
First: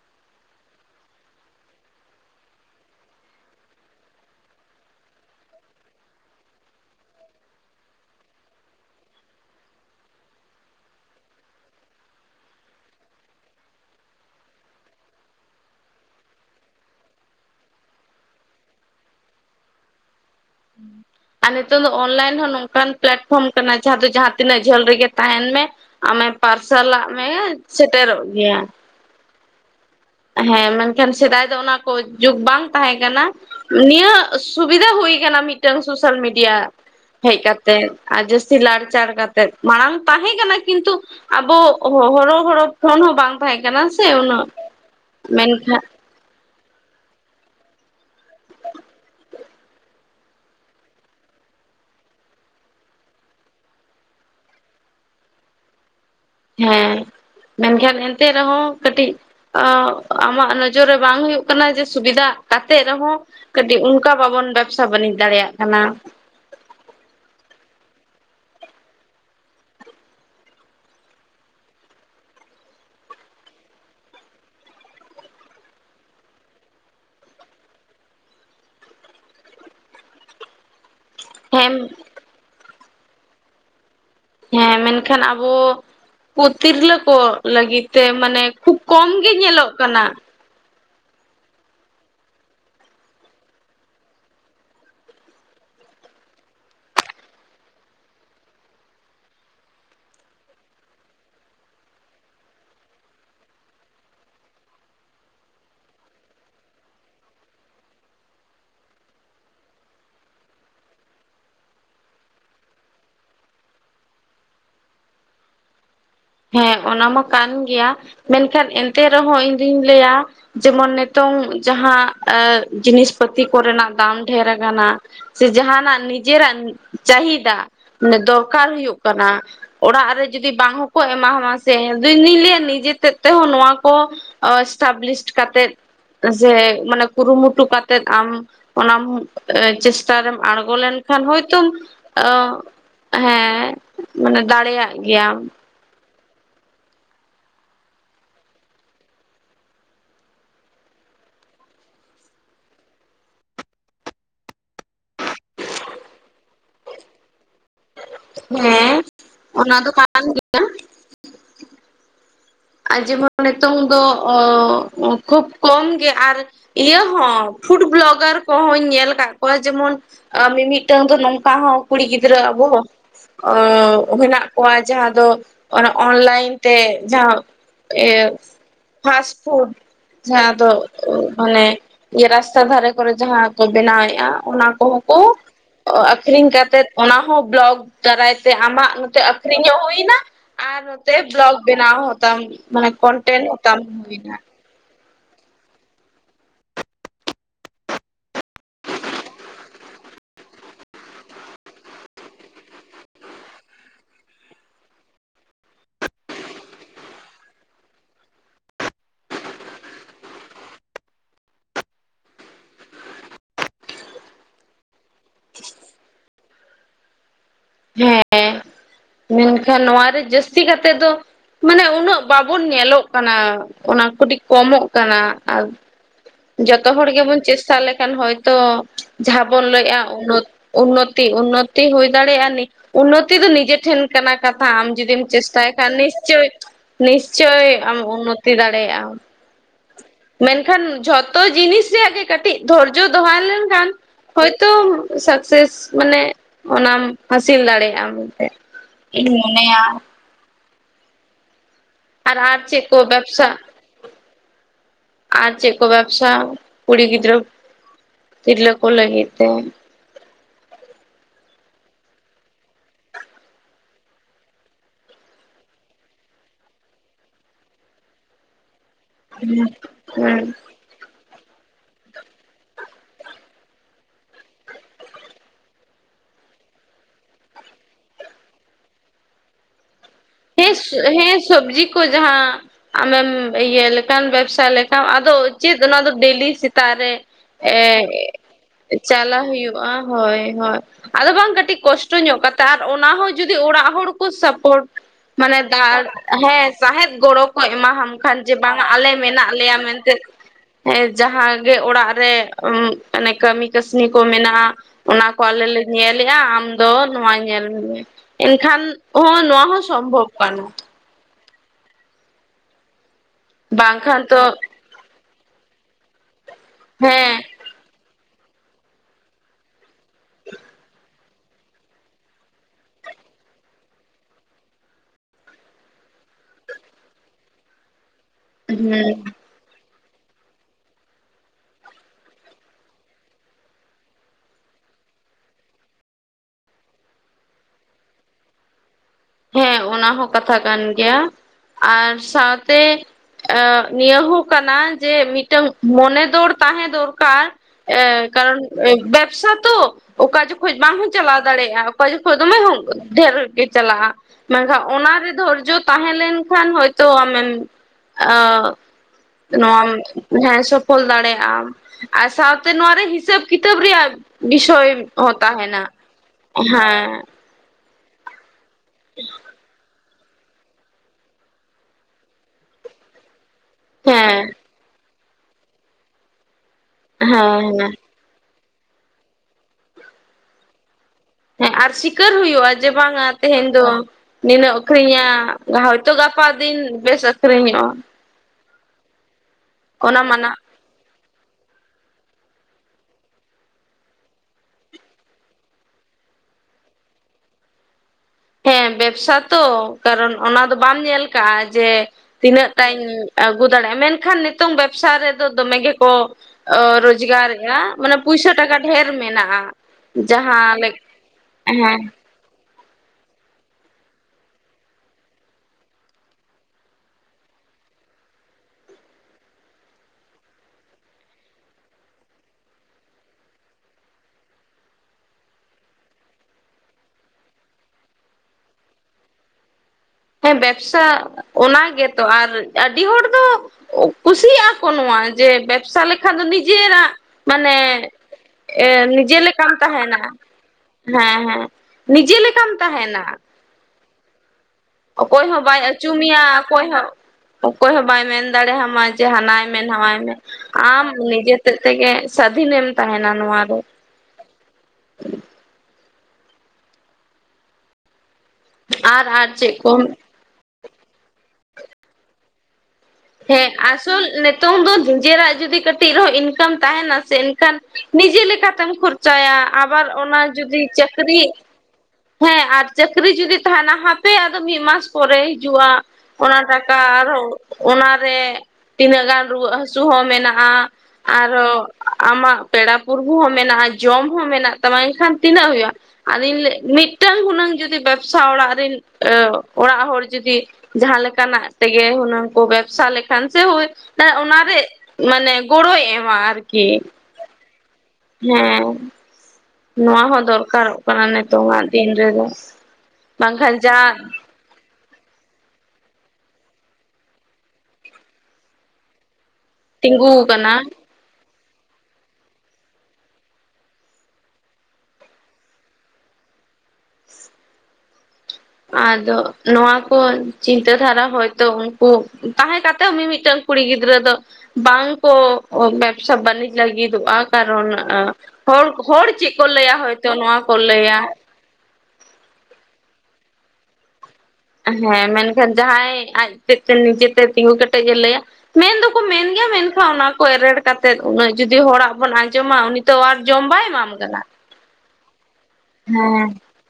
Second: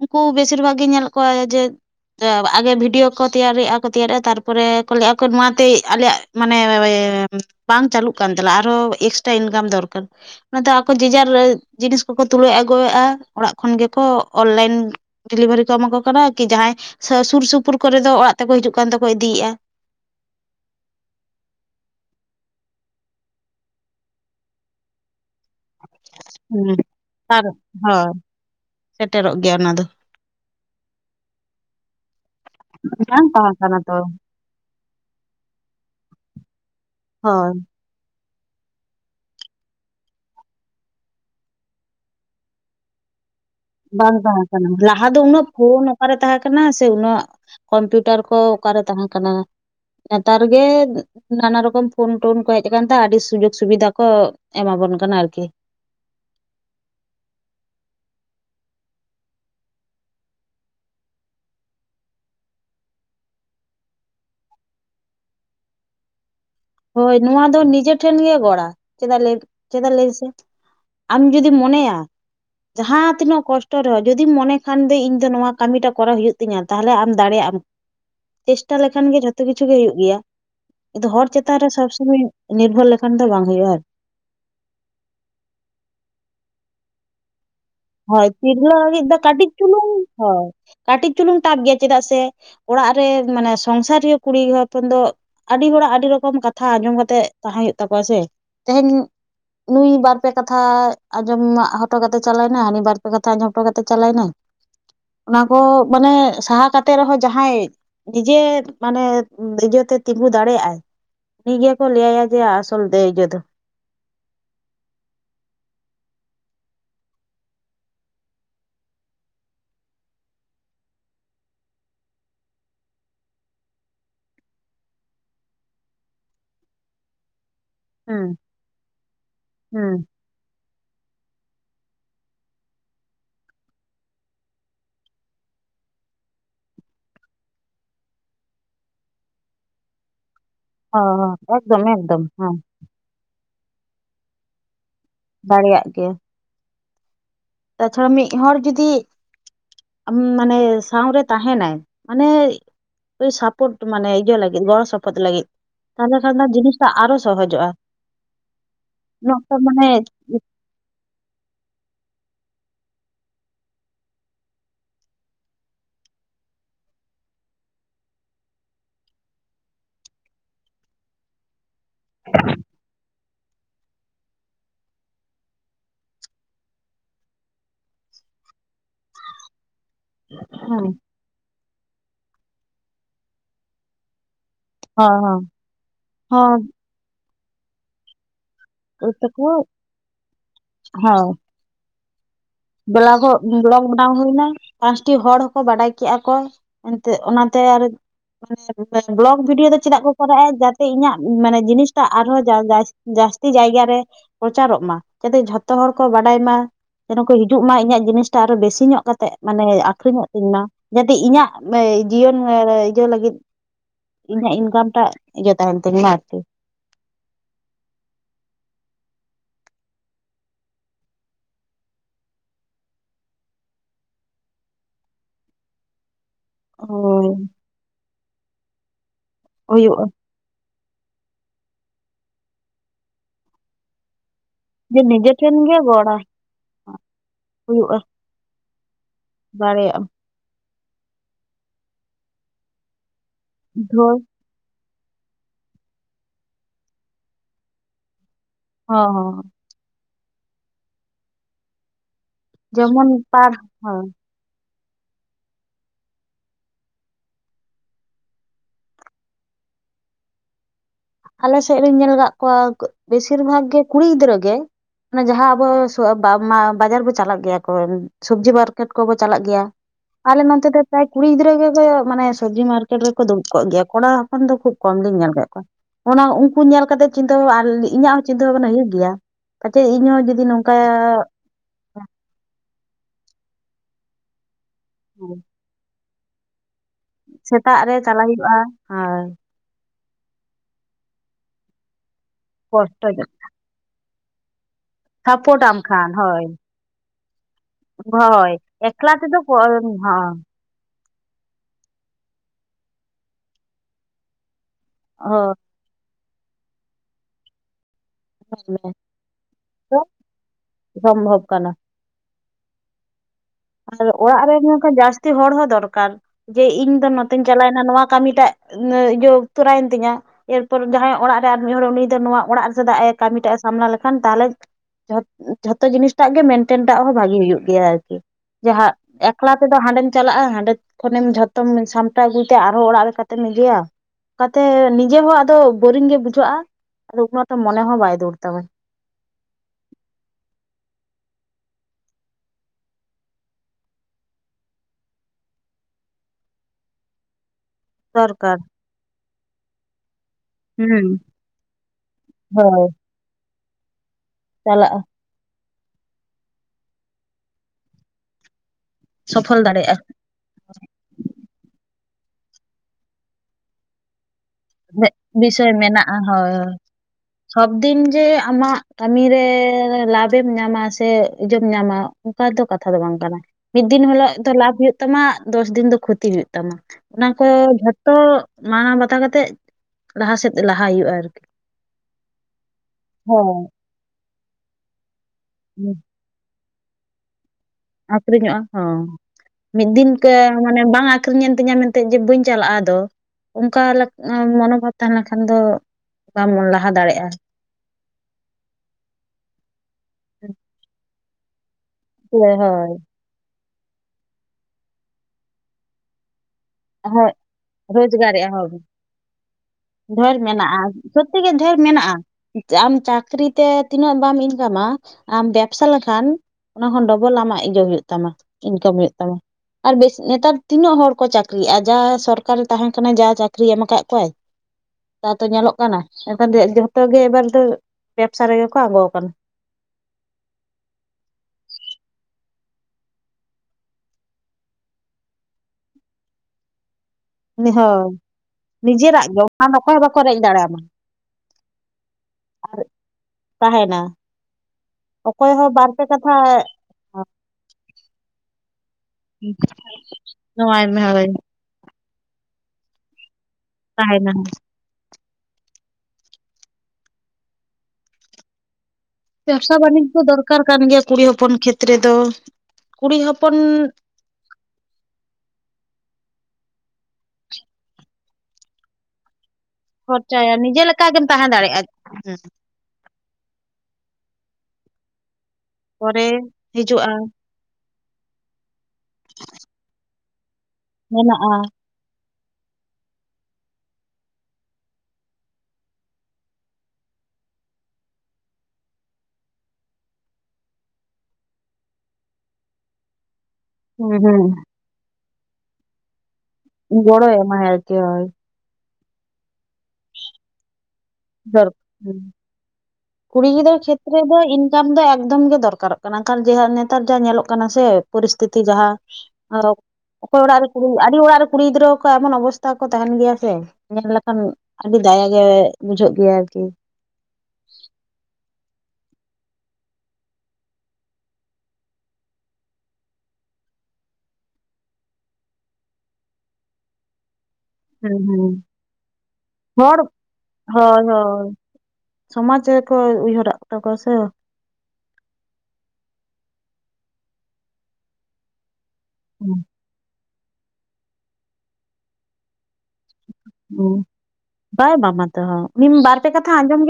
S2: ᱩᱱᱠᱩ ᱵᱮᱥᱤᱨ ᱵᱷᱟᱜᱽ ᱜᱮ ᱧᱮᱞ ᱮᱫ ᱠᱚᱣᱟ ᱡᱮ ᱟᱜᱮ ᱵᱷᱤᱰᱭᱳ ᱠᱚ ᱛᱮᱭᱟᱨᱮᱜᱼᱟ ᱠᱚ ᱛᱮᱭᱟᱨᱮᱫᱼᱟ ᱛᱟᱨᱯᱚᱨᱮ ᱠᱚ ᱞᱟᱹᱭᱼᱟ ᱠᱚ ᱱᱚᱣᱟᱛᱮ ᱟᱞᱮᱭᱟᱜ ᱢᱟᱱᱮ ᱵᱟᱝ ᱪᱟᱞᱩᱜ ᱠᱟᱱ ᱛᱟᱞᱮ ᱟᱨᱦᱚᱸ ᱮᱠᱥᱴᱨᱟ ᱤᱱᱠᱟᱢ ᱫᱚᱨᱠᱟᱨ ᱾ ᱚᱱᱟᱛᱮ ᱟᱠᱚ ᱡᱮᱡᱟᱨ ᱡᱤᱱᱤᱥ ᱠᱚᱠᱚ ᱛᱩᱞᱟᱹᱣ ᱟᱹᱜᱩᱭᱮᱫᱼᱟ ᱚᱲᱟᱜ ᱠᱷᱚᱱ ᱜᱮᱠᱚ ᱚᱱᱞᱟᱭᱤᱱ ᱰᱮᱞᱤᱵᱷᱟᱨᱤ ᱠᱚ ᱮᱢᱟ ᱠᱚ ᱠᱟᱱᱟ ᱠᱤ ᱡᱟᱦᱟᱸᱭ ᱥᱩᱨ ᱥᱩᱯᱩᱨ ᱠᱚᱨᱮ ᱫᱚ ᱚᱲᱟᱜ ᱛᱮᱠᱚ ᱦᱤᱡᱩᱜ ᱠᱟᱱ ᱛᱮᱠᱚ ᱤᱫᱤᱭᱮᱫᱼᱟ ᱾ [inaudible]
S1: ᱟᱨ ᱱᱤᱛᱚᱝ ᱫᱚ ᱚᱱᱞᱟᱭᱤᱱ ᱦᱚᱸ ᱱᱚᱝᱠᱟᱱ ᱯᱞᱟᱴᱯᱷᱚᱨᱚᱢ ᱠᱟᱱᱟ ᱡᱟᱦᱟᱸ ᱫᱚ ᱡᱟᱦᱟ ᱛᱤᱱᱟᱹᱜ ᱡᱷᱟᱹᱞ ᱨᱮᱜᱮ ᱛᱟᱦᱮᱱ ᱢᱮ ᱟᱢᱮ
S2: ᱦᱩᱸ
S1: ᱯᱟᱨᱥᱟᱞᱟᱜ ᱢᱮᱭᱟ
S2: ᱟᱨ ᱦᱳᱭ
S1: ᱥᱮᱴᱮᱨᱚᱜ ᱜᱮᱭᱟ ᱾
S2: ᱥᱮᱴᱮᱨᱚᱜ ᱜᱮᱭᱟ ᱚᱱᱟ ᱫᱚ ᱾
S1: ᱦᱮᱸ ᱢᱮᱱᱠᱷᱟᱱ ᱥᱮᱫᱟᱭ ᱫᱚ ᱚᱱᱟ ᱠᱚ ᱡᱩᱜᱽ ᱵᱟᱝ ᱛᱟᱦᱮᱸ ᱠᱟᱱᱟ
S2: ᱵᱟᱝ ᱛᱟᱦᱮᱸ ᱠᱟᱱᱟ ᱛᱚ
S1: ᱱᱤᱭᱟᱹ ᱥᱩᱵᱤᱫᱷᱟ ᱦᱩᱭ ᱠᱟᱱᱟ ᱢᱤᱫᱴᱟᱝ ᱥᱳᱥᱟᱞ ᱢᱤᱰᱤᱭᱟ ᱦᱮᱡ
S2: ᱦᱳᱭ
S1: ᱠᱟᱛᱮᱜ ᱾ ᱟᱨ ᱡᱟᱥᱛᱤ ᱞᱟᱲᱪᱟᱨ ᱠᱟᱛᱮᱫ ᱢᱟᱲᱟᱝ ᱛᱟᱦᱮᱸ ᱠᱟᱱᱟ ᱠᱤᱱᱛᱩ ᱟᱵᱚ ᱦᱚᱲᱚ ᱦᱚᱲᱚ ᱯᱷᱚᱱ ᱦᱚᱸ ᱵᱟᱝ ᱛᱟᱦᱮᱸ ᱠᱟᱱᱟ ᱥᱮ
S2: ᱵᱟᱝ ᱛᱟᱦᱮ
S1: ᱩᱱᱟᱹᱜ
S2: ᱠᱟᱱᱟ ᱞᱟᱦᱟ ᱟᱫᱚ ᱩᱱᱟᱹᱜ
S1: ᱢᱮᱱᱠᱷᱟᱱ
S2: ᱯᱷᱳᱱ ᱚᱠᱟᱨᱮ ᱛᱟᱦᱮᱸ ᱠᱟᱱᱟ ᱥᱮ ᱩᱱᱟᱹᱜ ᱠᱚᱢᱯᱤᱭᱩᱴᱟᱨ ᱠᱚ ᱚᱠᱟᱨᱮ ᱛᱟᱦᱮᱸ ᱠᱟᱱᱟ ᱾ ᱱᱮᱛᱟᱨ ᱜᱮ ᱱᱟᱱᱟ ᱨᱚᱠᱚᱢ ᱯᱷᱳᱱ ᱴᱳᱱ ᱠᱚ ᱦᱮᱡ ᱠᱟᱱᱛᱮ ᱟᱹᱰᱤ ᱥᱩᱡᱳᱜᱽ ᱥᱩᱵᱤᱫᱷᱟ ᱠᱚ ᱮᱢᱟᱵᱚᱱ ᱠᱟᱱᱟ ᱟᱨᱠᱤ
S1: ᱦᱮᱸ ᱢᱮᱱᱠᱷᱟᱱ ᱮᱱᱛᱮ ᱨᱮᱦᱚᱸ ᱠᱟᱹᱴᱤᱡ ᱚ ᱟᱢᱟᱜ ᱱᱚᱡᱚᱨ ᱨᱮ ᱵᱟᱝ ᱦᱩᱭᱩᱜ ᱠᱟᱱᱟ ᱡᱮ ᱥᱩᱵᱤᱫᱷᱟ ᱠᱟᱛᱮᱜ ᱨᱮᱦᱚᱸ ᱠᱟᱹᱴᱤᱡ ᱚᱱᱠᱟ ᱵᱟᱵᱚᱱ ᱵᱮᱵᱽᱥᱟ ᱵᱟᱹᱱᱤᱡᱽ ᱫᱟᱲᱮᱭᱟᱜ ᱠᱟᱱᱟ ᱾
S2: ᱦᱳᱭ ᱱᱚᱣᱟ ᱫᱚ ᱱᱤᱡᱮ ᱴᱷᱮᱱ ᱜᱮ ᱜᱚᱲᱟ ᱪᱮᱫᱟᱜ ᱪᱮᱫᱟᱜ ᱞᱟᱹᱭ ᱢᱮ ᱥᱮ ᱟᱢ ᱡᱩᱫᱤᱢ ᱢᱚᱱᱮᱭᱟ ᱡᱟᱦᱟᱸ ᱛᱤᱱᱟᱹᱜ ᱠᱚᱥᱴᱚ ᱨᱮᱦᱚᱸ ᱡᱩᱫᱤᱢ ᱢᱚᱱᱮ ᱠᱷᱟᱱ ᱫᱚ ᱤᱧ ᱫᱚ ᱱᱚᱣᱟ ᱠᱟᱹᱢᱤᱴᱟ ᱠᱚᱨᱟᱣ ᱦᱩᱭᱩᱜ ᱛᱤᱧᱟᱹ ᱛᱟᱦᱞᱮ ᱟᱢ ᱫᱟᱲᱮᱭᱟᱜ ᱟᱢ ᱪᱮᱥᱴᱟ ᱞᱮᱠᱷᱟᱱ ᱜᱮ ᱡᱷᱚᱛᱚ ᱠᱤᱪᱷᱩ ᱜᱮ ᱦᱩᱭᱩᱜ ᱜᱮᱭᱟ ᱠᱤᱱᱛᱩ ᱦᱚᱲ ᱪᱮᱛᱟᱱ ᱨᱮ
S1: ᱦᱮᱸ
S2: ᱥᱚᱵᱽ ᱥᱚᱢᱚᱭ ᱱᱤᱨᱵᱷᱚᱨ ᱞᱮᱠᱷᱟᱱ ᱫᱚ ᱵᱟᱝ ᱦᱩᱭᱩᱜᱼᱟ, ᱟᱨ
S1: ᱦᱮᱸ ᱢᱮᱱᱠᱷᱟᱱ ᱟᱵᱚ ᱠᱚ ᱛᱤᱨᱞᱟᱹ ᱠᱚ ᱞᱟᱹᱜᱤᱫ ᱛᱮ
S2: ᱦᱳᱭ
S1: ᱢᱟᱱᱮ
S2: ᱛᱤᱨᱞᱟᱹ
S1: ᱠᱷᱩᱵ
S2: ᱞᱟᱹᱜᱤᱫ
S1: ᱠᱚᱢ
S2: ᱫᱚ
S1: ᱜᱮ
S2: ᱠᱟᱹᱴᱤᱡ
S1: ᱧᱮᱞᱚᱜ
S2: ᱪᱩᱞᱩᱝ
S1: ᱠᱟᱱᱟ
S2: ᱦᱳᱭ ᱠᱟᱹᱴᱤᱡ ᱪᱩᱞᱩᱝ ᱴᱟᱯ ᱜᱮᱭᱟ ᱪᱮᱫᱟᱜ ᱥᱮ ᱚᱲᱟᱜ ᱨᱮ ᱢᱟᱱᱮ ᱥᱚᱝᱥᱟᱨᱤᱭᱟᱹ ᱠᱩᱲᱤ ᱦᱚᱯᱚᱱ ᱫᱚ ᱟᱹᱰᱤ ᱦᱚᱲᱟᱜ ᱟᱹᱰᱤ ᱨᱚᱠᱚᱢ ᱠᱟᱛᱷᱟ ᱟᱸᱡᱚᱢ ᱠᱟᱛᱮᱜ ᱛᱟᱦᱮᱸ ᱦᱩᱭᱩᱜ ᱛᱟᱠᱚᱣᱟ ᱥᱮ ᱛᱮᱦᱮᱧ ᱱᱩᱭ ᱵᱟᱨ ᱯᱮ ᱠᱟᱛᱷᱟ ᱟᱸᱡᱚᱢᱟᱜ ᱦᱚᱴᱚ ᱠᱟᱛᱮ ᱪᱟᱞᱟᱣ ᱮᱱᱟ ᱦᱟᱹᱱᱤ ᱵᱟᱨ ᱯᱮ ᱠᱟᱛᱷᱟ ᱟᱸᱡᱚᱢ ᱦᱚᱴᱚ ᱠᱟᱛᱮ ᱪᱟᱞᱟᱭᱱᱟᱭ ᱾ ᱚᱱᱟ ᱠᱚ ᱢᱟᱱᱮ ᱥᱟᱦᱟ ᱠᱟᱛᱮ ᱨᱮᱦᱚᱸ ᱡᱟᱦᱟᱸᱭ ᱱᱤᱡᱮ ᱢᱟᱱᱮ ᱱᱤᱡᱚ ᱛᱮ ᱛᱤᱸᱜᱩ ᱫᱟᱲᱮᱭᱟᱜᱼᱟᱭ ᱾ ᱩᱱᱤ ᱜᱮᱠᱚ ᱞᱮᱭᱟ ᱡᱮ ᱟᱥᱚᱞ ᱫᱮᱡᱚᱫᱚ ᱾
S1: ᱦᱮᱸ ᱚᱱᱟ ᱢᱟ ᱠᱟᱱ ᱜᱮᱭᱟ ᱢᱮᱱᱠᱷᱟᱱ ᱮᱱᱛᱮ ᱨᱮᱦᱚᱸ ᱤᱧᱫᱩᱧ ᱞᱟᱹᱭᱟᱼᱼ ᱡᱮᱢᱚᱱ ᱱᱤᱛᱚᱝ ᱡᱟᱦᱟᱸ ᱮ ᱡᱤᱱᱤᱥ ᱯᱟᱹᱛᱤ ᱠᱚᱨᱮᱱᱟᱜ ᱫᱟᱢ ᱰᱷᱮᱨ ᱟᱠᱟᱱᱟ ᱥᱮ ᱡᱟᱦᱱᱟᱜ ᱱᱤᱡᱮᱨᱟᱜ ᱪᱟᱦᱤᱫᱟ ᱢᱟᱱᱮ
S2: ᱦᱩᱸ
S1: ᱫᱚᱨᱠᱟᱨ ᱦᱩᱭᱩᱜ ᱠᱟᱱᱟ
S2: ᱦᱩᱸ
S1: ᱚᱲᱟᱜ ᱨᱮ ᱡᱩᱫᱤ ᱵᱟᱝᱼᱼ ᱠᱚ ᱮᱢᱟᱦᱟᱢᱟ ᱥᱮ ᱫᱤᱧ ᱫᱩᱧ ᱞᱟᱹᱭᱟ ᱱᱤᱡᱮ ᱛᱮᱫ ᱛᱮᱦᱚᱸ ᱱᱚᱣᱟ ᱠᱚᱼᱼ ᱮᱥᱴᱟᱵᱞᱤᱥᱴ ᱠᱟᱛᱮᱫ ᱥᱮ ᱢᱟᱱᱮ ᱠᱩᱨᱩᱢᱩᱴᱩ ᱠᱟᱛᱮᱜ ᱟᱢ ᱚᱱᱟᱢ ᱪᱮᱥᱴᱟ ᱨᱮᱢ ᱟᱲ ᱜᱚ
S2: ᱦᱚᱸ
S1: ᱞᱮᱱᱠᱷᱟᱱ
S2: ᱦᱚᱸ
S1: ᱦᱳᱭᱛᱳᱢ
S2: ᱮᱠᱫᱚᱢ ᱮᱠᱫᱚᱢ
S1: ᱚ
S2: ᱦᱮᱸ
S1: ᱦᱮᱸ ᱢᱟᱱᱮ ᱫᱟᱲᱮᱭᱟᱜ ᱜᱮᱭᱟᱢ
S2: ᱫᱟᱲᱮᱭᱟᱜ ᱜᱮᱭᱟ ᱾ ᱠᱟᱛᱷᱟ ᱢᱤᱫ ᱦᱚᱲ ᱡᱩᱫᱤ ᱟᱢ ᱢᱟᱱᱮ ᱥᱟᱶᱨᱮ ᱛᱟᱦᱮᱱᱟᱭ ᱢᱟᱱᱮ ᱚᱭ ᱥᱟᱯᱚᱴ ᱢᱟᱱᱮ ᱤᱭᱟᱹ ᱞᱟᱹᱜᱤᱫ ᱜᱚᱲᱚ ᱥᱚᱯᱚᱦᱚᱫ ᱞᱟᱹᱜᱤᱫ ᱛᱟᱦᱞᱮ ᱠᱷᱟᱱ ᱫᱚ ᱡᱤᱱᱤᱥ ᱴᱟᱜ ᱟᱨᱦᱚᱸ ᱥᱚᱦᱚᱡᱚᱜᱼᱟ᱾
S1: ᱦᱮᱸ
S2: ᱩᱱᱟᱹᱜᱴᱟ
S1: ᱚᱱᱟ
S2: ᱢᱟᱱᱮ
S1: ᱫᱚ
S2: ᱦᱮᱸ
S1: ᱠᱟᱱ ᱜᱮᱭᱟ ᱾ ᱟᱨ ᱡᱮᱢᱚᱱ ᱱᱤᱛᱚᱝ ᱫᱚ ᱚ ᱠᱷᱩᱵ ᱠᱚᱢ ᱜᱮ ᱟᱨᱼᱼ ᱤᱭᱟᱹ ᱦᱚᱸ ᱯᱷᱩᱰ ᱵᱞᱚᱜᱟᱨ ᱠᱚᱦᱚᱧ ᱧᱮᱞ ᱠᱟᱫ ᱠᱚᱣᱟ ᱡᱮᱢᱚᱱ ᱢᱤᱢᱤᱫᱴᱟᱹᱝ ᱫᱚ ᱱᱚᱝᱠᱟ ᱦᱚᱸ ᱠᱩᱲᱤ ᱜᱤᱫᱽᱨᱟᱹ ᱟᱵᱚ ᱦᱚᱸ ᱚᱻ ᱦᱮᱱᱟᱜ ᱠᱚᱣᱟ ᱡᱟᱦᱟᱸ ᱫᱚ ᱚᱱᱟ ᱚᱱᱞᱟᱭᱤᱱ ᱛᱮ ᱡᱟᱦᱟᱸ ᱮ ᱻᱯᱷᱟᱥᱴ ᱯᱷᱩᱰ ᱡᱟᱦᱟᱸ ᱫᱚ ᱢᱟᱱᱮ ᱨᱟᱥᱛᱟ ᱫᱷᱟᱨᱮ ᱠᱚᱨᱮ ᱡᱟᱦᱟᱸ ᱠᱚ ᱵᱮᱱᱟᱣᱮᱫᱼᱟ᱾ ᱚᱱᱟ ᱠᱚᱦᱚᱸ ᱠᱚ
S2: ᱦᱚᱸ
S1: ᱟᱹᱠᱷᱨᱤᱧ
S2: ᱦᱚᱸ
S1: ᱠᱟᱛᱮᱫ ᱚᱱᱟ ᱦᱚᱸ ᱵᱚᱞᱚᱜᱽ ᱫᱟᱨᱟᱭ ᱛᱮ ᱟᱢᱟᱜ ᱱᱚᱛᱮ
S2: ᱛᱟᱠᱚ
S1: ᱟᱹᱠᱷᱨᱤᱧ ᱦᱚᱸ ᱦᱩᱭ ᱮᱱᱟ ᱟᱨ ᱱᱚᱛᱮ ᱵᱚᱞᱚᱜᱽ ᱵᱮᱱᱟᱣ ᱦᱚᱸ ᱛᱟᱢ
S2: [unintelligible] ᱦᱚᱸ ᱵᱚᱞᱚᱠ ᱵᱮᱱᱟᱣ ᱦᱩᱭ ᱱᱟᱭ ᱯᱟᱸᱪᱴᱤ ᱦᱚᱲ ᱦᱚᱸᱠᱚ ᱵᱟᱰᱟᱭ ᱠᱮᱜᱼᱟᱠᱚ ᱮᱱᱛᱮ ᱚᱱᱟᱛᱮ ᱟᱨ [unintelligible] ᱵᱚᱞᱚᱜᱽ ᱵᱷᱤᱰᱭᱳ ᱫᱚ ᱪᱮᱫᱟᱜ ᱠᱚ ᱠᱚᱨᱟᱣᱮᱜᱼᱟ, ᱡᱟᱛᱮ ᱤᱧᱟᱹᱜ ᱢᱟᱱᱮ ᱡᱤᱱᱤᱥᱴᱟᱜ ᱟᱨᱦᱚᱸ [unintelligible] ᱡᱟᱹᱥᱛᱤ ᱡᱟᱭᱜᱟ ᱨᱮ ᱯᱨᱚᱪᱟᱨᱚᱜ ᱢᱟ, ᱡᱟᱛᱮ ᱡᱷᱚᱛᱚ ᱦᱚᱲ ᱠᱚ ᱵᱟᱰᱟᱭ ᱢᱟ᱾ ᱡᱮᱱᱚ ᱠᱚ ᱦᱤᱡᱩᱜ ᱢᱟ ᱤᱧᱟᱜ ᱡᱤᱱᱤᱥᱴᱟᱜ ᱟᱨᱦᱚᱸ ᱵᱮᱥᱤ ᱧᱚᱜ ᱠᱟᱛᱮᱜ ᱢᱟᱱᱮ ᱟᱹᱠᱷᱨᱤᱧᱚᱜ ᱛᱤᱧ ᱢᱟ᱾ ᱡᱟᱛᱮ ᱤᱧᱟᱜ ᱮ ᱡᱤᱭᱚᱱ ᱤᱭᱟᱹ ᱞᱟᱹᱜᱤᱫ᱾ ᱤᱧᱟᱜ ᱤᱱᱠᱟᱢ ᱴᱟᱜ ᱤᱭᱟᱹ ᱛᱟᱦᱮᱱ ᱛᱤᱧ ᱢᱟ ᱟᱨᱠᱤ᱾
S1: ᱦᱮᱸ ᱢᱮᱱᱠᱷᱟᱱ ᱱᱚᱣᱟᱨᱮ ᱡᱟᱹᱥᱛᱤ ᱠᱟᱛᱮ ᱫᱚ᱾ ᱢᱟᱱᱮ ᱩᱱᱟᱹᱜ ᱵᱟᱵᱚᱱ ᱧᱮᱞᱚᱜ ᱠᱟᱱᱟ, ᱚᱱᱟ ᱠᱟᱹᱴᱤᱡ ᱠᱚᱢᱚᱜ ᱠᱟᱱᱟ ᱟᱨ
S2: [inaudible]
S1: ᱡᱚᱛᱚ ᱦᱚᱲ ᱜᱮᱵᱚᱱ ᱪᱮᱥᱴᱟ ᱞᱮᱠᱷᱟᱱ ᱦᱚᱭᱛᱚ ᱡᱟᱦᱟᱸ ᱵᱚᱱ ᱞᱟᱹᱭᱮᱜᱼᱟ
S2: ᱦᱩᱭᱩᱜᱼᱟ
S1: ᱩᱱᱟᱹᱜ ᱩᱱᱱᱚᱛᱤ ᱩᱱᱱᱚᱛᱤ ᱦᱩᱭ ᱫᱟᱲᱮᱭᱟᱜᱼᱟᱱ ᱩᱱᱱᱚᱛᱤ ᱫᱚ ᱱᱤᱡᱮ ᱴᱷᱮᱱ ᱠᱟᱱᱟ ᱠᱟᱛᱷᱟ ᱟᱢ
S2: ᱡᱮ
S1: ᱡᱩᱫᱤᱢ
S2: ᱱᱤᱡᱮ ᱴᱷᱮᱱ
S1: ᱪᱮᱥᱴᱟᱭ
S2: ᱜᱮ
S1: ᱠᱷᱟᱱ
S2: ᱜᱚᱲᱟ
S1: ᱱᱤᱥᱪᱚᱭ ᱱᱤᱥᱪᱳᱭ
S2: ᱦᱩᱭᱩᱜᱼᱟ
S1: ᱟᱢ ᱩᱱᱚᱛ ᱛᱤ ᱫᱟᱲᱮᱭᱟᱜᱼᱟᱢ᱾
S2: ᱫᱟᱲᱮᱭᱟᱜᱼᱟᱢ ᱾
S1: ᱢᱮᱱᱠᱷᱟᱱ ᱡᱷᱚᱛᱚ ᱡᱤᱱᱤᱥ ᱨᱮᱭᱟᱜ ᱜᱮ ᱠᱟᱹᱴᱤᱡ ᱫᱷᱳᱨᱡᱚ ᱫᱚᱦᱟᱱ
S2: ᱦᱳᱭ
S1: ᱦᱚᱳᱛᱚ ᱥᱟᱠᱥᱮᱥ ᱢᱟᱱᱮ ᱚᱱᱟᱢ ᱦᱟᱹᱥᱤᱞ ᱫᱟᱲᱮᱭᱟᱜᱼᱟ ᱢᱮᱱᱛᱮ
S2: ᱦᱚᱸ
S1: ᱾ ᱤᱧ
S2: ᱦᱚᱸ
S1: ᱢᱚᱱᱭᱟ᱾ ᱟᱨ ᱟᱨ ᱪᱮᱫ ᱠᱚ
S2: ᱡᱮᱢᱚᱱ
S1: ᱵᱮᱵᱽᱥᱟ
S2: ᱯᱟᱨᱠ, ᱦᱳᱭ᱾
S1: ᱟᱨ ᱪᱮᱫ ᱠᱚ ᱵᱮᱵᱽᱥᱟ ᱠᱩᱲᱤ ᱜᱤᱫᱽᱨᱟᱹ ᱛᱤᱨᱞᱟᱹ ᱠᱚ ᱞᱟᱹᱜᱤᱫ ᱛᱮ?
S2: ᱟᱞᱮ ᱥᱮᱫ ᱨᱤᱧ ᱧᱮᱞ ᱠᱟᱫᱚ ᱠᱚᱣᱟ᱾ ᱵᱮᱥᱤᱨ ᱵᱷᱟᱜᱽ ᱜᱮ ᱠᱩᱲᱤ ᱜᱤᱫᱽᱨᱟᱹ ᱜᱮ᱾ ᱢᱮ ᱡᱟᱦᱟᱸ ᱟᱵᱚ ᱵᱟᱡᱟᱨ ᱵᱚ ᱪᱟᱞᱟᱜ ᱜᱮᱭᱟ ᱠᱚ ᱥᱚᱵᱽᱡᱤ ᱵᱟᱨᱠᱮᱴ ᱮᱴ ᱠᱚᱠᱚ ᱪᱟᱞᱟᱜ ᱜᱮᱭᱟ᱾ ᱟᱞᱮ
S1: ᱦᱮᱸ
S2: ᱱᱚᱛᱮ ᱫᱚ ᱯᱨᱟᱭ ᱠᱩᱲᱤ ᱜᱤᱫᱽᱨᱟᱹ ᱜᱮᱠᱚ ᱢᱟᱱᱮ ᱥᱚᱵᱽᱡᱤ ᱢᱟᱨᱠᱮᱴ ᱨᱮᱠᱚ ᱫᱩᱲᱩᱵ ᱠᱚᱜ ᱜᱮᱭᱟ᱾ ᱠᱚᱲᱟ ᱦᱚᱯᱚᱱ ᱫᱚ ᱠᱷᱩᱵ ᱠᱚᱢ ᱜᱤᱧ ᱧᱮᱞ ᱠᱮᱫ ᱠᱚᱣᱟ᱾ ᱚᱱᱟ ᱩᱱᱠᱩ ᱧᱮᱞ ᱠᱟᱛᱮ ᱪᱤᱱᱛᱟᱹ ᱵᱷᱟᱹᱵᱽᱱᱟ ᱤᱧᱟᱹᱜ ᱦᱚᱸ ᱪᱤᱱᱛᱟᱹ ᱵᱷᱟᱹᱵᱽᱱᱟ ᱦᱩᱭᱩᱜ ᱜᱮᱭᱟ, ᱯᱟᱪᱮᱫ ᱤᱧᱦᱚ ᱡᱩᱫᱤ ᱱᱚᱝᱠᱟ
S1: ᱦᱮᱸ ᱦᱮᱸ ᱥᱚᱵᱽᱡᱤ ᱠᱚ ᱡᱟᱦᱟᱸ ᱟᱢᱮᱢ ᱤᱭᱟᱹ ᱞᱮᱠᱷᱟᱱ ᱵᱮᱵᱽᱥᱟ ᱟᱫᱚ ᱪᱮᱫ ᱚᱱᱟ ᱫᱚ ᱰᱮᱞᱤ ᱛᱟᱨᱮ
S2: ᱥᱮᱛᱟᱜ ᱨᱮ
S1: ᱮᱸ
S2: ᱪᱟᱞᱟᱜ ᱦᱩᱭᱩᱜᱼᱟ ᱦᱳᱭ
S1: ᱪᱟᱞᱟᱜ ᱦᱩᱭᱩᱜᱼᱟ᱾ ᱦᱳᱭ, ᱦᱳᱭ, ᱟᱫᱚ ᱵᱟᱝ ᱠᱟᱹᱴᱤᱡ ᱠᱚᱥᱴᱚ ᱧᱚᱜ ᱠᱟᱛᱷᱟ ᱟᱨ
S2: ᱠᱚᱥᱴᱚ
S1: ᱚᱱᱟ
S2: ᱧᱚᱜ
S1: ᱦᱚᱸ ᱡᱩᱫᱤ ᱚᱲᱟᱜ ᱦᱚᱲ ᱠᱚ ᱥᱟᱯᱴ
S2: ᱥᱟᱯᱳᱴ ᱟᱢ ᱠᱷᱟᱱ, ᱦᱳᱭ,
S1: ᱥᱟᱦᱮᱸᱫ ᱜᱚᱲᱚ ᱠᱚ ᱮᱢᱟᱦᱟᱢ ᱠᱷᱟᱱ
S2: ᱦᱳᱭ
S1: ᱡᱮ ᱵᱟᱝ ᱟᱞᱮ
S2: ᱮᱠᱞᱟ ᱛᱮᱫᱚ
S1: ᱢᱮᱱᱟᱜ
S2: ᱯᱚᱨ
S1: ᱞᱮᱭᱟ ᱢᱮᱱᱛᱮ
S2: ᱦᱚᱸ᱾
S1: ᱦᱮᱸ ᱡᱟᱦᱟᱸ ᱜᱮ ᱚᱲᱟᱜ ᱨᱮ ᱢᱮ ᱠᱟᱹᱢᱤ ᱠᱟᱹᱥᱱᱤ ᱠᱚ ᱢᱮᱱᱟᱜᱼᱟ᱾ ᱚᱱᱟ ᱠᱚ
S2: ᱦᱚᱸ
S1: ᱟᱞᱮ ᱞᱮ ᱧᱮᱞᱮᱫᱼᱟ᱾ ᱟᱢ ᱫᱚ ᱱᱚᱣᱟ ᱧᱮᱞ ᱢᱮ ᱮᱱᱠᱷᱟᱱ ᱦᱚᱸ ᱱᱚᱣᱟ ᱦᱚᱸ ᱥᱚᱢᱵᱷᱚᱵᱽ ᱵᱟᱱᱩᱜ᱾
S2: ᱥᱚᱢᱵᱷᱚᱵᱽ ᱠᱟᱱᱟ᱾ ᱟᱨ
S1: ᱵᱟᱝᱠᱷᱟᱱ ᱛᱚ
S2: ᱚᱲᱟᱜ ᱨᱮ ᱱᱚᱠᱟᱱ ᱡᱟᱹᱥᱛᱤ ᱦᱚᱲ ᱦᱚᱸ ᱫᱚᱨᱠᱟᱨ ᱡᱮ ᱤᱧ ᱫᱚ
S1: ᱦᱮᱸ
S2: ᱱᱚᱛᱮᱧ ᱪᱟᱞᱟᱣᱮᱱᱟ, ᱱᱚᱣᱟ ᱠᱟᱹᱢᱤᱴᱟᱜ ᱤᱭᱟᱹ ᱛᱚᱨᱟ ᱭᱮᱱ ᱛᱤᱧᱟᱹ᱾ ᱮᱨᱯᱚᱨ ᱡᱟᱦᱟᱸᱭ ᱚᱲᱟᱜ ᱨᱮ ᱟᱨ ᱢᱤᱫ ᱦᱚᱲ ᱩᱱᱤ ᱫᱚ ᱱᱚᱣᱟ ᱚᱲᱟᱜ ᱨᱮ ᱥᱮᱫᱟᱜ ᱮ ᱠᱟᱹᱢᱤᱴᱟᱜ ᱮ ᱥᱟᱢᱱᱟ ᱞᱮᱠᱷᱟᱱ ᱛᱟᱦᱚᱞᱮ ᱡᱷᱚᱛᱚ ᱡᱤᱱᱤᱥᱴᱟᱜ ᱜᱮ ᱢᱮᱱᱴᱮᱱᱴᱟᱜ ᱦᱚᱸ ᱵᱷᱟᱹᱜᱤ ᱦᱩᱭᱩᱜ ᱜᱮᱭᱟ ᱟᱨᱠᱤ᱾ ᱡᱟᱦᱟᱸ
S1: ᱦᱩᱸ
S2: ᱮᱠᱞᱟ ᱛᱮᱫ ᱫᱚ ᱦᱟᱸᱰᱮᱢ ᱪᱟᱞᱟᱜᱼᱟ, ᱦᱟᱸᱰᱮ ᱠᱷᱚᱱᱮᱢ ᱡᱷᱚᱛᱚᱢ ᱥᱟᱢᱴᱟᱣ ᱟᱹᱜᱩᱭ ᱛᱮ ᱟᱨᱦᱚᱸ ᱚᱲᱟᱜ ᱞᱮᱠᱟᱛᱮᱢ ᱤᱭᱟᱹᱭᱟ᱾ ᱚᱱᱠᱟ ᱛᱮ ᱱᱤᱡᱮ ᱦᱚᱸ ᱟᱫᱚ ᱵᱳᱨᱤᱝ ᱜᱮ ᱵᱩᱡᱷᱟᱹᱜᱼᱟ, ᱟᱫᱚ ᱩᱱᱟᱹᱜᱴᱚ ᱢᱚᱱᱮ ᱦᱚᱸ ᱵᱟᱭ ᱫᱩᱲ ᱛᱟᱢᱟ᱾
S1: ᱦᱮᱸ ᱚᱱᱟ ᱦᱚᱸ ᱠᱟᱛᱷᱟ ᱠᱟᱱ ᱜᱮᱭᱟ ᱟᱨ ᱥᱟᱶᱛᱮ ᱱᱤᱭᱟᱹ ᱦᱚᱸ ᱠᱟᱱᱟ ᱡᱮ ᱢᱤᱫᱴᱟᱝ ᱢᱚᱱᱮ ᱫᱚᱲ ᱛᱟᱦᱮᱸ ᱫᱚᱨᱠᱟᱨ ᱮ
S2: ᱫᱚᱨᱠᱟᱨ
S1: ᱠᱟᱨᱚᱱ ᱵᱮᱵᱥᱟ ᱛᱚ, ᱚᱠᱟ ᱡᱚᱠᱷᱟ ᱠᱷᱚᱡ ᱵᱟᱝ
S2: ᱦᱩᱸ
S1: ᱦᱚᱸ ᱪᱟᱞᱟᱣ ᱫᱟᱲᱮᱭᱟᱜᱼᱟ᱾ ᱚᱠᱟ ᱡᱚᱠᱷᱚᱡᱽ ᱫᱚᱢᱮ ᱦᱚᱸ
S2: ᱦᱳᱭ
S1: ᱰᱷᱮᱨ ᱜᱮ ᱪᱟᱞᱟᱜᱼᱟ᱾ ᱢᱮᱱᱠᱷᱟᱱ
S2: ᱪᱟᱞᱟᱜᱼᱟ
S1: ᱚᱱᱟ ᱨᱮ ᱫᱷᱳᱨᱡᱚ ᱛᱟᱦᱮᱸ ᱞᱮᱱᱠᱷᱟᱱ ᱦᱚᱭᱛᱳ ᱟᱢᱮᱢ ᱮᱻ
S2: ᱥᱚᱯᱷᱚᱞ
S1: ᱱᱚᱣᱟ
S2: ᱫᱟᱲᱮᱭᱟᱜᱼᱟ
S1: ᱦᱮᱸ ᱥᱚᱯᱷᱚᱞ ᱫᱟᱲᱮᱭᱟᱜ ᱟᱢ ᱟᱨ ᱥᱟᱶᱛᱮ ᱱᱚᱣᱟ ᱨᱮ ᱦᱤᱥᱟᱹᱵᱽ ᱠᱤᱛᱟᱹᱵ ᱨᱮᱭᱟᱜ ᱵᱤᱥᱚᱭ ᱦᱚᱸ ᱛᱟᱦᱮᱱᱟ, ᱦᱮᱸ᱾
S2: ᱥᱚᱵᱫᱤᱱ ᱡᱮ ᱟᱢᱟᱜ ᱠᱟᱹᱢᱤ ᱞᱟᱵᱷ [unintelligible] ᱧᱟᱢᱟ ᱥᱮ ᱡᱚᱢ ᱧᱟᱢᱟ᱾ ᱚᱱᱠᱟ ᱫᱚ ᱠᱟᱛᱷᱟ ᱫᱚ ᱵᱟᱝ ᱠᱟᱱᱟ᱾ ᱢᱤᱫ ᱫᱤᱱ ᱦᱤᱞᱳᱜ
S1: ᱦᱮᱸ
S2: ᱫᱚ ᱞᱟᱵᱷ ᱦᱩᱭᱩᱜ ᱛᱟᱢᱟ᱾ ᱛᱟᱢᱟ ᱫᱚᱥ ᱫᱤᱱ ᱫᱚ ᱠᱷᱚᱛᱤ ᱦᱩᱭᱩᱜ ᱛᱟᱢᱟ᱾ ᱚᱱᱟ
S1: ᱦᱮᱸ
S2: ᱠᱚ
S1: ᱦᱮᱸ
S2: ᱡᱷᱚᱛᱚ ᱢᱟᱱᱟᱣ ᱵᱟᱛ ᱠᱟᱛᱮᱜ ᱞᱟᱦᱟ ᱥᱮᱫ ᱞᱟᱦᱟ ᱦᱩᱭᱩᱜᱼᱟ, ᱟᱨᱠᱤ᱾
S1: ᱦᱮᱸ ᱟᱨ ᱥᱤᱠᱟᱹᱨ ᱦᱩᱭᱩᱜᱼᱟ ᱡᱮ ᱵᱟᱝᱼᱟ ᱛᱮᱦᱮᱧ
S2: ᱦᱳᱭ
S1: ᱫᱚ ᱱᱤᱱᱟᱹᱜ ᱟᱹᱷᱨᱤᱧᱟ ᱦᱚᱭᱛᱳ ᱜᱟ, ᱚᱠᱟ ᱫᱤᱱ ᱵᱮᱥ ᱟᱹᱠᱷᱚᱨᱤᱧᱚᱜᱼᱟ᱾
S2: ᱟᱹᱠᱷᱨᱤᱧᱚᱜᱼᱟ, ᱦᱚᱸ ᱢᱤᱫ ᱫᱤᱱ
S1: ᱚᱱᱟ ᱢᱟᱱᱟ
S2: ᱢᱟᱱᱮ ᱵᱟᱝ ᱟᱹᱠᱷᱨᱤᱧᱮᱱ ᱛᱤᱧᱟᱹ ᱢᱮᱱᱛᱮ ᱡᱮ ᱵᱟᱹᱧ ᱪᱟᱞᱟᱜᱼᱟ, ᱟᱫᱚ᱾ ᱚᱱᱠᱟ ᱢᱚᱱᱳᱵᱷᱟᱵ ᱛᱟᱦᱮᱸ ᱞᱮᱠᱷᱟᱱ ᱫᱚ ᱵᱟᱵᱚᱱ ᱞᱟᱦᱟ ᱫᱟᱲᱮᱭᱟᱜᱼᱟ᱾
S1: ᱦᱮᱸ ᱵᱮᱵᱽᱥᱟ ᱛᱚ, ᱠᱟᱨᱚᱱ ᱚᱱᱟ ᱫᱚ ᱵᱟᱢ ᱧᱮᱞ ᱠᱟᱜᱼᱟ ᱡᱮ
S2: ᱦᱳᱭ
S1: ᱛᱤᱱᱟᱹᱜ
S2: ᱦᱳᱭ
S1: ᱴᱟᱧ ᱟᱹᱜᱩ ᱫᱟᱲᱮᱭᱟᱜᱼᱟ᱾ ᱢᱮᱱᱠᱷᱟᱱ ᱱᱤᱛᱚᱝ ᱵᱮᱵᱽᱥᱟ ᱨᱮᱫᱚ ᱫᱚᱢᱮ ᱜᱮᱠᱚ
S2: ᱦᱳᱭ
S1: ᱨᱚᱡᱽᱜᱟᱨ ᱮᱼᱟ, ᱢᱟᱱᱮ
S2: ᱨᱳᱡᱽᱜᱟᱨᱮᱜᱼᱟ
S1: ᱯᱩᱭᱥᱟ
S2: ᱦᱚᱸ
S1: ᱴᱟᱠᱟ ᱰᱷᱮᱨ ᱢᱮᱱᱟᱜᱼᱟ᱾
S2: ᱰᱷᱮᱨ
S1: ᱡᱟᱦᱟᱸ
S2: ᱢᱮᱱᱟᱜᱼᱟ,
S1: ᱞᱮᱠ
S2: ᱥᱚᱛᱛᱤ ᱜᱮ ᱰᱷᱮᱨ
S1: ᱦᱮᱸ
S2: ᱢᱮᱱᱟᱜᱼᱟ᱾ ᱟᱢ ᱪᱟᱹᱠᱨᱤᱛᱮ ᱛᱤᱱᱟᱹᱜ ᱵᱟᱢ ᱤᱱᱠᱟᱢᱟ ᱟᱢ ᱵᱮᱵᱽᱥᱟ ᱞᱮᱠᱷᱟᱱ, ᱚᱱᱟ ᱠᱷᱚᱱ ᱰᱚᱵᱚᱞ ᱟᱢᱟᱜ ᱤᱭᱟᱹ ᱦᱩᱭᱩᱜ ᱛᱟᱢᱟ ᱤᱱᱠᱟᱢ ᱦᱩᱭᱩᱜ ᱛᱟᱢᱟ᱾ ᱟᱨ ᱵᱮᱥ ᱱᱮᱛᱟᱨ ᱛᱤᱱᱟᱹᱜ ᱦᱚᱲ ᱠᱚ ᱪᱟᱹᱠᱨᱤᱭᱮᱜᱼᱟ ᱡᱟ ᱥᱚᱨᱠᱟᱨᱮ ᱛᱟᱦᱮᱸ ᱠᱟᱱᱟᱭ ᱡᱟ ᱪᱟᱹᱠᱨᱤ ᱮᱢ ᱟᱠᱟᱫ ᱠᱚᱣᱟᱭ᱾ ᱛᱟᱛᱚ ᱧᱮᱞᱚᱜ ᱠᱟᱱᱟ᱾ ᱮᱱᱠᱷᱟᱱ ᱫᱚ ᱡᱷᱚᱛᱚ ᱜᱮ ᱮᱵᱟᱨ ᱫᱚ ᱵᱮᱵᱽᱥᱟ ᱨᱮᱜᱮ ᱠᱚ ᱟᱬᱜᱚ ᱟᱠᱟᱱᱟ᱾
S1: ᱦᱮᱸ ᱵᱮᱵᱽᱥᱟ ᱚᱱᱟ ᱜᱮᱛᱚ ᱟᱨ ᱟᱹᱰᱤ ᱦᱚᱲ ᱫᱚ, ᱠᱩᱥᱤᱭᱟᱜ ᱟᱠ ᱠᱚ ᱱᱚᱣᱟ ᱡᱮ ᱵᱮᱵᱥᱟ ᱞᱮᱠᱷᱟᱱ ᱫᱚ ᱱᱤᱡᱮᱨᱟᱜ, ᱢᱟᱱᱮ
S2: ᱦᱳᱭ
S1: ᱮ
S2: ᱱᱤᱡᱮᱨᱟᱜ
S1: ᱱᱤᱡᱮ
S2: ᱜᱮ ᱚᱱᱟ
S1: ᱞᱮᱠᱟᱢ
S2: ᱫᱚ ᱚᱠᱚᱭ ᱦᱚᱸ
S1: ᱛᱟᱦᱮᱱᱟ᱾
S2: ᱵᱟᱠᱚ ᱨᱮᱡ ᱫᱟᱲᱮᱭᱟᱢᱟ
S1: ᱦᱮᱸ ᱦᱮᱸ ᱱᱤᱡᱮ ᱞᱮᱠᱟᱢ ᱛᱟᱦᱮᱱᱟ᱾
S2: ᱛᱟᱦᱮᱸᱱᱟ᱾
S1: ᱚᱠᱚᱭ ᱦᱚᱸ ᱵᱟᱭ ᱟᱪᱩᱢᱤᱭ
S2: ᱠᱟᱛᱷᱟ
S1: ᱚᱠᱚᱭ ᱦᱚᱸ ᱚᱠᱚᱭ ᱦᱚᱸ ᱵᱟᱭ ᱢᱮᱱ ᱫᱟᱲᱮᱭᱟ ᱢᱟ, ᱡᱮ ᱦᱟᱱᱟᱭ ᱢᱮ ᱱᱟᱣᱟᱭ ᱢᱮ
S2: ᱱᱚᱣᱟᱭ ᱢᱮ
S1: ᱟᱢ
S2: ᱦᱳᱭ
S1: ᱱᱤᱡᱮ ᱦᱚᱛᱮᱫ ᱛᱮᱜᱮ ᱥᱟᱫᱷᱤᱱᱮᱢ ᱛᱟᱦᱮᱱᱟ ᱱᱚᱣᱟ ᱨᱮ᱾
S2: ᱛᱟᱦᱮᱱᱟ᱾
S1: ᱟᱨ ᱟᱨ
S2: ᱵᱮᱵᱽᱥᱟ
S1: ᱪᱮᱫ ᱠᱚ
S2: ᱵᱟᱱᱤᱡᱽ ᱫᱚ ᱫᱚᱨᱠᱟᱨ ᱠᱟᱱ ᱜᱮᱭᱟ, ᱠᱩᱲᱤ ᱦᱚᱯᱚᱱ ᱠᱷᱮᱛᱨᱮ ᱫᱚ᱾ ᱠᱩᱲᱤ ᱦᱚᱯᱚᱱ
S1: ᱦᱮᱸ ᱟᱥ ᱛᱚᱞ ᱱᱤᱛᱚᱝ ᱫᱚ ᱱᱤᱡᱮᱨᱟᱜ ᱡᱩᱫᱤ ᱠᱟᱹᱴᱤᱡ ᱨᱮᱦᱚᱸ ᱤᱱᱠᱟᱢ ᱛᱟᱦᱮᱱᱟ ᱥᱮ ᱮᱱᱠᱷᱟᱱ ᱱᱤᱡᱮ ᱞᱮᱠᱟᱛᱮᱢ ᱠᱷᱚᱨ ᱪᱟᱭᱟ ᱟᱵᱟᱨ ᱚᱱᱟ
S2: ᱠᱷᱚᱨᱪᱟᱭᱟ
S1: ᱡᱩᱫᱤ
S2: ᱱᱤᱡᱮ ᱞᱮᱠᱟ ᱜᱮᱢ
S1: ᱪᱟᱹᱠᱨᱤ,
S2: ᱛᱟᱦᱮᱸ ᱫᱟᱲᱮᱭᱟᱜᱼᱟ
S1: ᱟᱨ ᱪᱟᱹᱠᱨᱤ ᱡᱩᱫᱤ ᱛᱟᱦᱮᱱᱟ ᱦᱟᱯᱮ ᱟᱫᱚ ᱢᱤᱫ ᱢᱟᱥ, ᱯᱚᱨᱮ ᱦᱤᱡᱩᱜᱼᱟ
S2: ᱯᱚᱨᱮ
S1: ᱚᱱᱟ ᱴᱟᱠᱟ
S2: ᱦᱤᱡᱩᱜᱼᱟ
S1: ᱟᱨᱦᱚᱸ, ᱚᱱᱟᱨᱮ ᱛᱤᱱᱟᱹᱜ ᱜᱟᱱ ᱨᱩᱣᱟᱹᱜ ᱦᱟᱹᱥᱩ ᱦᱚᱸ ᱢᱮᱱᱟᱜᱼᱟ
S2: ᱢᱮᱱᱟᱜᱼᱟ
S1: ᱟᱨᱚ ᱟᱢᱟᱜ ᱯᱮᱲᱟ ᱯᱵᱷᱩ ᱦᱚᱸ ᱢᱮᱱᱟᱜᱼᱟ ᱡᱚᱢ ᱦᱚᱸ ᱢᱮᱱᱟᱜ ᱛᱟᱢᱟ᱾ ᱮᱱᱠᱷᱟᱱ ᱛᱤᱱᱟᱹᱜ ᱦᱩᱭᱩᱜᱼᱟ ᱟᱫᱚᱧ ᱞᱟᱹᱭ ᱢᱤᱫᱴᱟᱝ ᱦᱩᱱᱟᱹᱝ ᱡᱩᱫᱤ ᱵᱮᱵᱽᱥᱟ ᱚᱲᱟᱜ ᱨᱮᱱ ᱚᱲᱟᱜ ᱦᱚᱲ ᱡᱩᱫᱤ, ᱡᱟᱦᱟᱸ ᱞᱮᱠᱟᱱᱟᱜ ᱛᱮᱜᱮ ᱦᱩᱱᱟᱹᱝ ᱠᱚ ᱵᱮᱵᱽᱥᱟ ᱞᱮᱠ ᱠᱷᱟᱱ ᱥᱮ ᱦᱩᱭ
S2: ᱦᱩᱸ
S1: ᱚᱱᱟᱨᱮ ᱢᱟᱱᱮ, ᱜᱚᱲᱚᱭ ᱮᱢᱟ ᱟᱨ
S2: ᱜᱚᱲᱚᱭ ᱮᱢᱟᱭ ᱟᱨᱠᱤ ᱦᱳᱭ᱾
S1: ᱦᱮᱸ ᱱᱚᱣᱟ ᱦᱚᱸ ᱫᱚᱨᱠᱟᱨᱚᱜ ᱠᱟᱱᱟ ᱱᱤᱛᱚᱝ ᱟᱜ ᱫᱤᱱ
S2: ᱫᱚᱨᱠᱟᱨ᱾
S1: ᱨᱮᱫᱚ, ᱵᱟᱝᱠᱷᱟᱱ ᱡᱟ
S2: ᱠᱟᱢ ᱫᱚ ᱮᱠᱫᱚᱢ ᱜᱮ ᱫᱚᱨᱠᱟᱨᱚᱜ ᱠᱟᱱᱟ ᱱᱮᱛᱟᱨ ᱡᱟᱦᱟᱸ ᱧᱮᱞᱚᱜ ᱠᱟᱱᱟ ᱥᱮ ᱯᱚᱨᱤᱥᱛᱷᱤᱛᱤ ᱡᱟᱦᱟᱸ ᱟᱨᱚᱠ ᱚᱠᱚᱭ
S1: ᱛᱤᱸᱜᱩ
S2: ᱚᱲᱟᱜ ᱨᱮ
S1: ᱟᱠᱟᱱᱟ
S2: ᱠᱩᱲᱤ ᱟᱹᱰᱤ ᱚᱲᱟᱜ ᱨᱮ ᱠᱩᱲᱤ ᱜᱤᱫᱽᱨᱟᱹ ᱠᱚ ᱮᱢᱚᱱ ᱚᱵᱚᱥᱛᱟ ᱠᱚ ᱛᱟᱦᱮᱱ ᱜᱮᱭᱟ ᱥᱮ ᱧᱮᱞ ᱞᱮᱠᱷᱟᱱ ᱟᱹᱰᱤ ᱫᱟᱭᱟ ᱜᱮ ᱵᱩᱡᱷᱟᱹᱜ ᱜᱮᱭᱟ ᱟᱨᱠᱤ᱾
S1: ᱟᱫᱚ ᱱᱚᱣᱟᱠᱩ ᱪᱤᱱᱛᱟᱹᱫᱷᱟᱨᱟ ᱦᱚᱭᱛᱚ ᱩᱱᱠᱩ ᱛᱟᱦᱮᱸ ᱠᱟᱛᱮᱜ ᱦᱚᱸ ᱢᱤᱢᱤᱫᱴᱟᱝ, ᱠᱩᱲᱤ ᱜᱤᱫᱽᱨᱟᱹ ᱫᱚ ᱵᱟᱝ ᱠᱚ ᱵᱮᱯᱥᱟ ᱵᱟᱹᱱᱤᱡᱽ ᱞᱟᱹᱜᱤᱫᱚᱜᱼᱟ᱾ ᱠᱟᱨᱚᱱ
S2: ᱦᱩᱸ ᱦᱩᱸ
S1: ᱦᱚᱲ ᱦᱚᱲ ᱪᱮᱫ ᱠᱚ ᱞᱟᱹᱭᱟ
S2: ᱦᱚᱲ
S1: ᱦᱚᱭᱛᱚ ᱱᱚᱣᱟ ᱠᱚ
S2: ᱦᱳᱭ
S1: ᱞᱟᱹᱭᱟ᱾
S2: ᱦᱳᱭ ᱥᱚᱢᱟᱡᱽ ᱨᱮᱠᱚ ᱩᱭᱦᱟᱹᱨᱟᱜ [unintelligible] ᱠᱚᱣᱟ ᱥᱮ᱾
S1: ᱦᱮᱸ ᱢᱮᱱᱠᱷᱟᱱ ᱡᱟᱦᱟᱸᱭ ᱟᱡᱛᱮᱫ ᱛᱮ ᱱᱤᱡᱮᱛᱮ ᱛᱤᱸᱜᱩ ᱠᱮᱴᱮᱡ ᱮ ᱞᱟᱹᱭᱟ᱾ ᱢᱮᱱ ᱫᱚᱠᱚ ᱢᱮᱱ
S2: ᱦᱩᱸ
S1: ᱜᱮᱭᱟ ᱢᱮᱱᱠᱷᱟᱱ ᱚᱱᱟ ᱠᱚ ᱮᱨᱮᱲ ᱠᱟᱛᱮᱫ ᱩᱱᱟᱹᱜ ᱡᱩᱫᱤ ᱦᱚᱲᱟᱜ ᱵᱚᱱ ᱟᱸᱡᱚᱢᱟ ᱩᱱᱤ ᱛᱚ ᱟᱨ ᱡᱚᱢ ᱵᱟᱭ
S2: ᱦᱩᱸ
S1: ᱮᱢᱟᱢ ᱠᱟᱱᱟ
S2: ᱵᱟᱭ ᱵᱟᱢᱟ ᱛᱮᱦᱚᱸ ᱩᱱᱤ ᱵᱟᱨ ᱯᱮ
S1: ᱦᱮᱸ᱾
S2: ᱠᱟᱛᱷᱟ ᱟᱸᱡᱚᱢ ᱜᱮ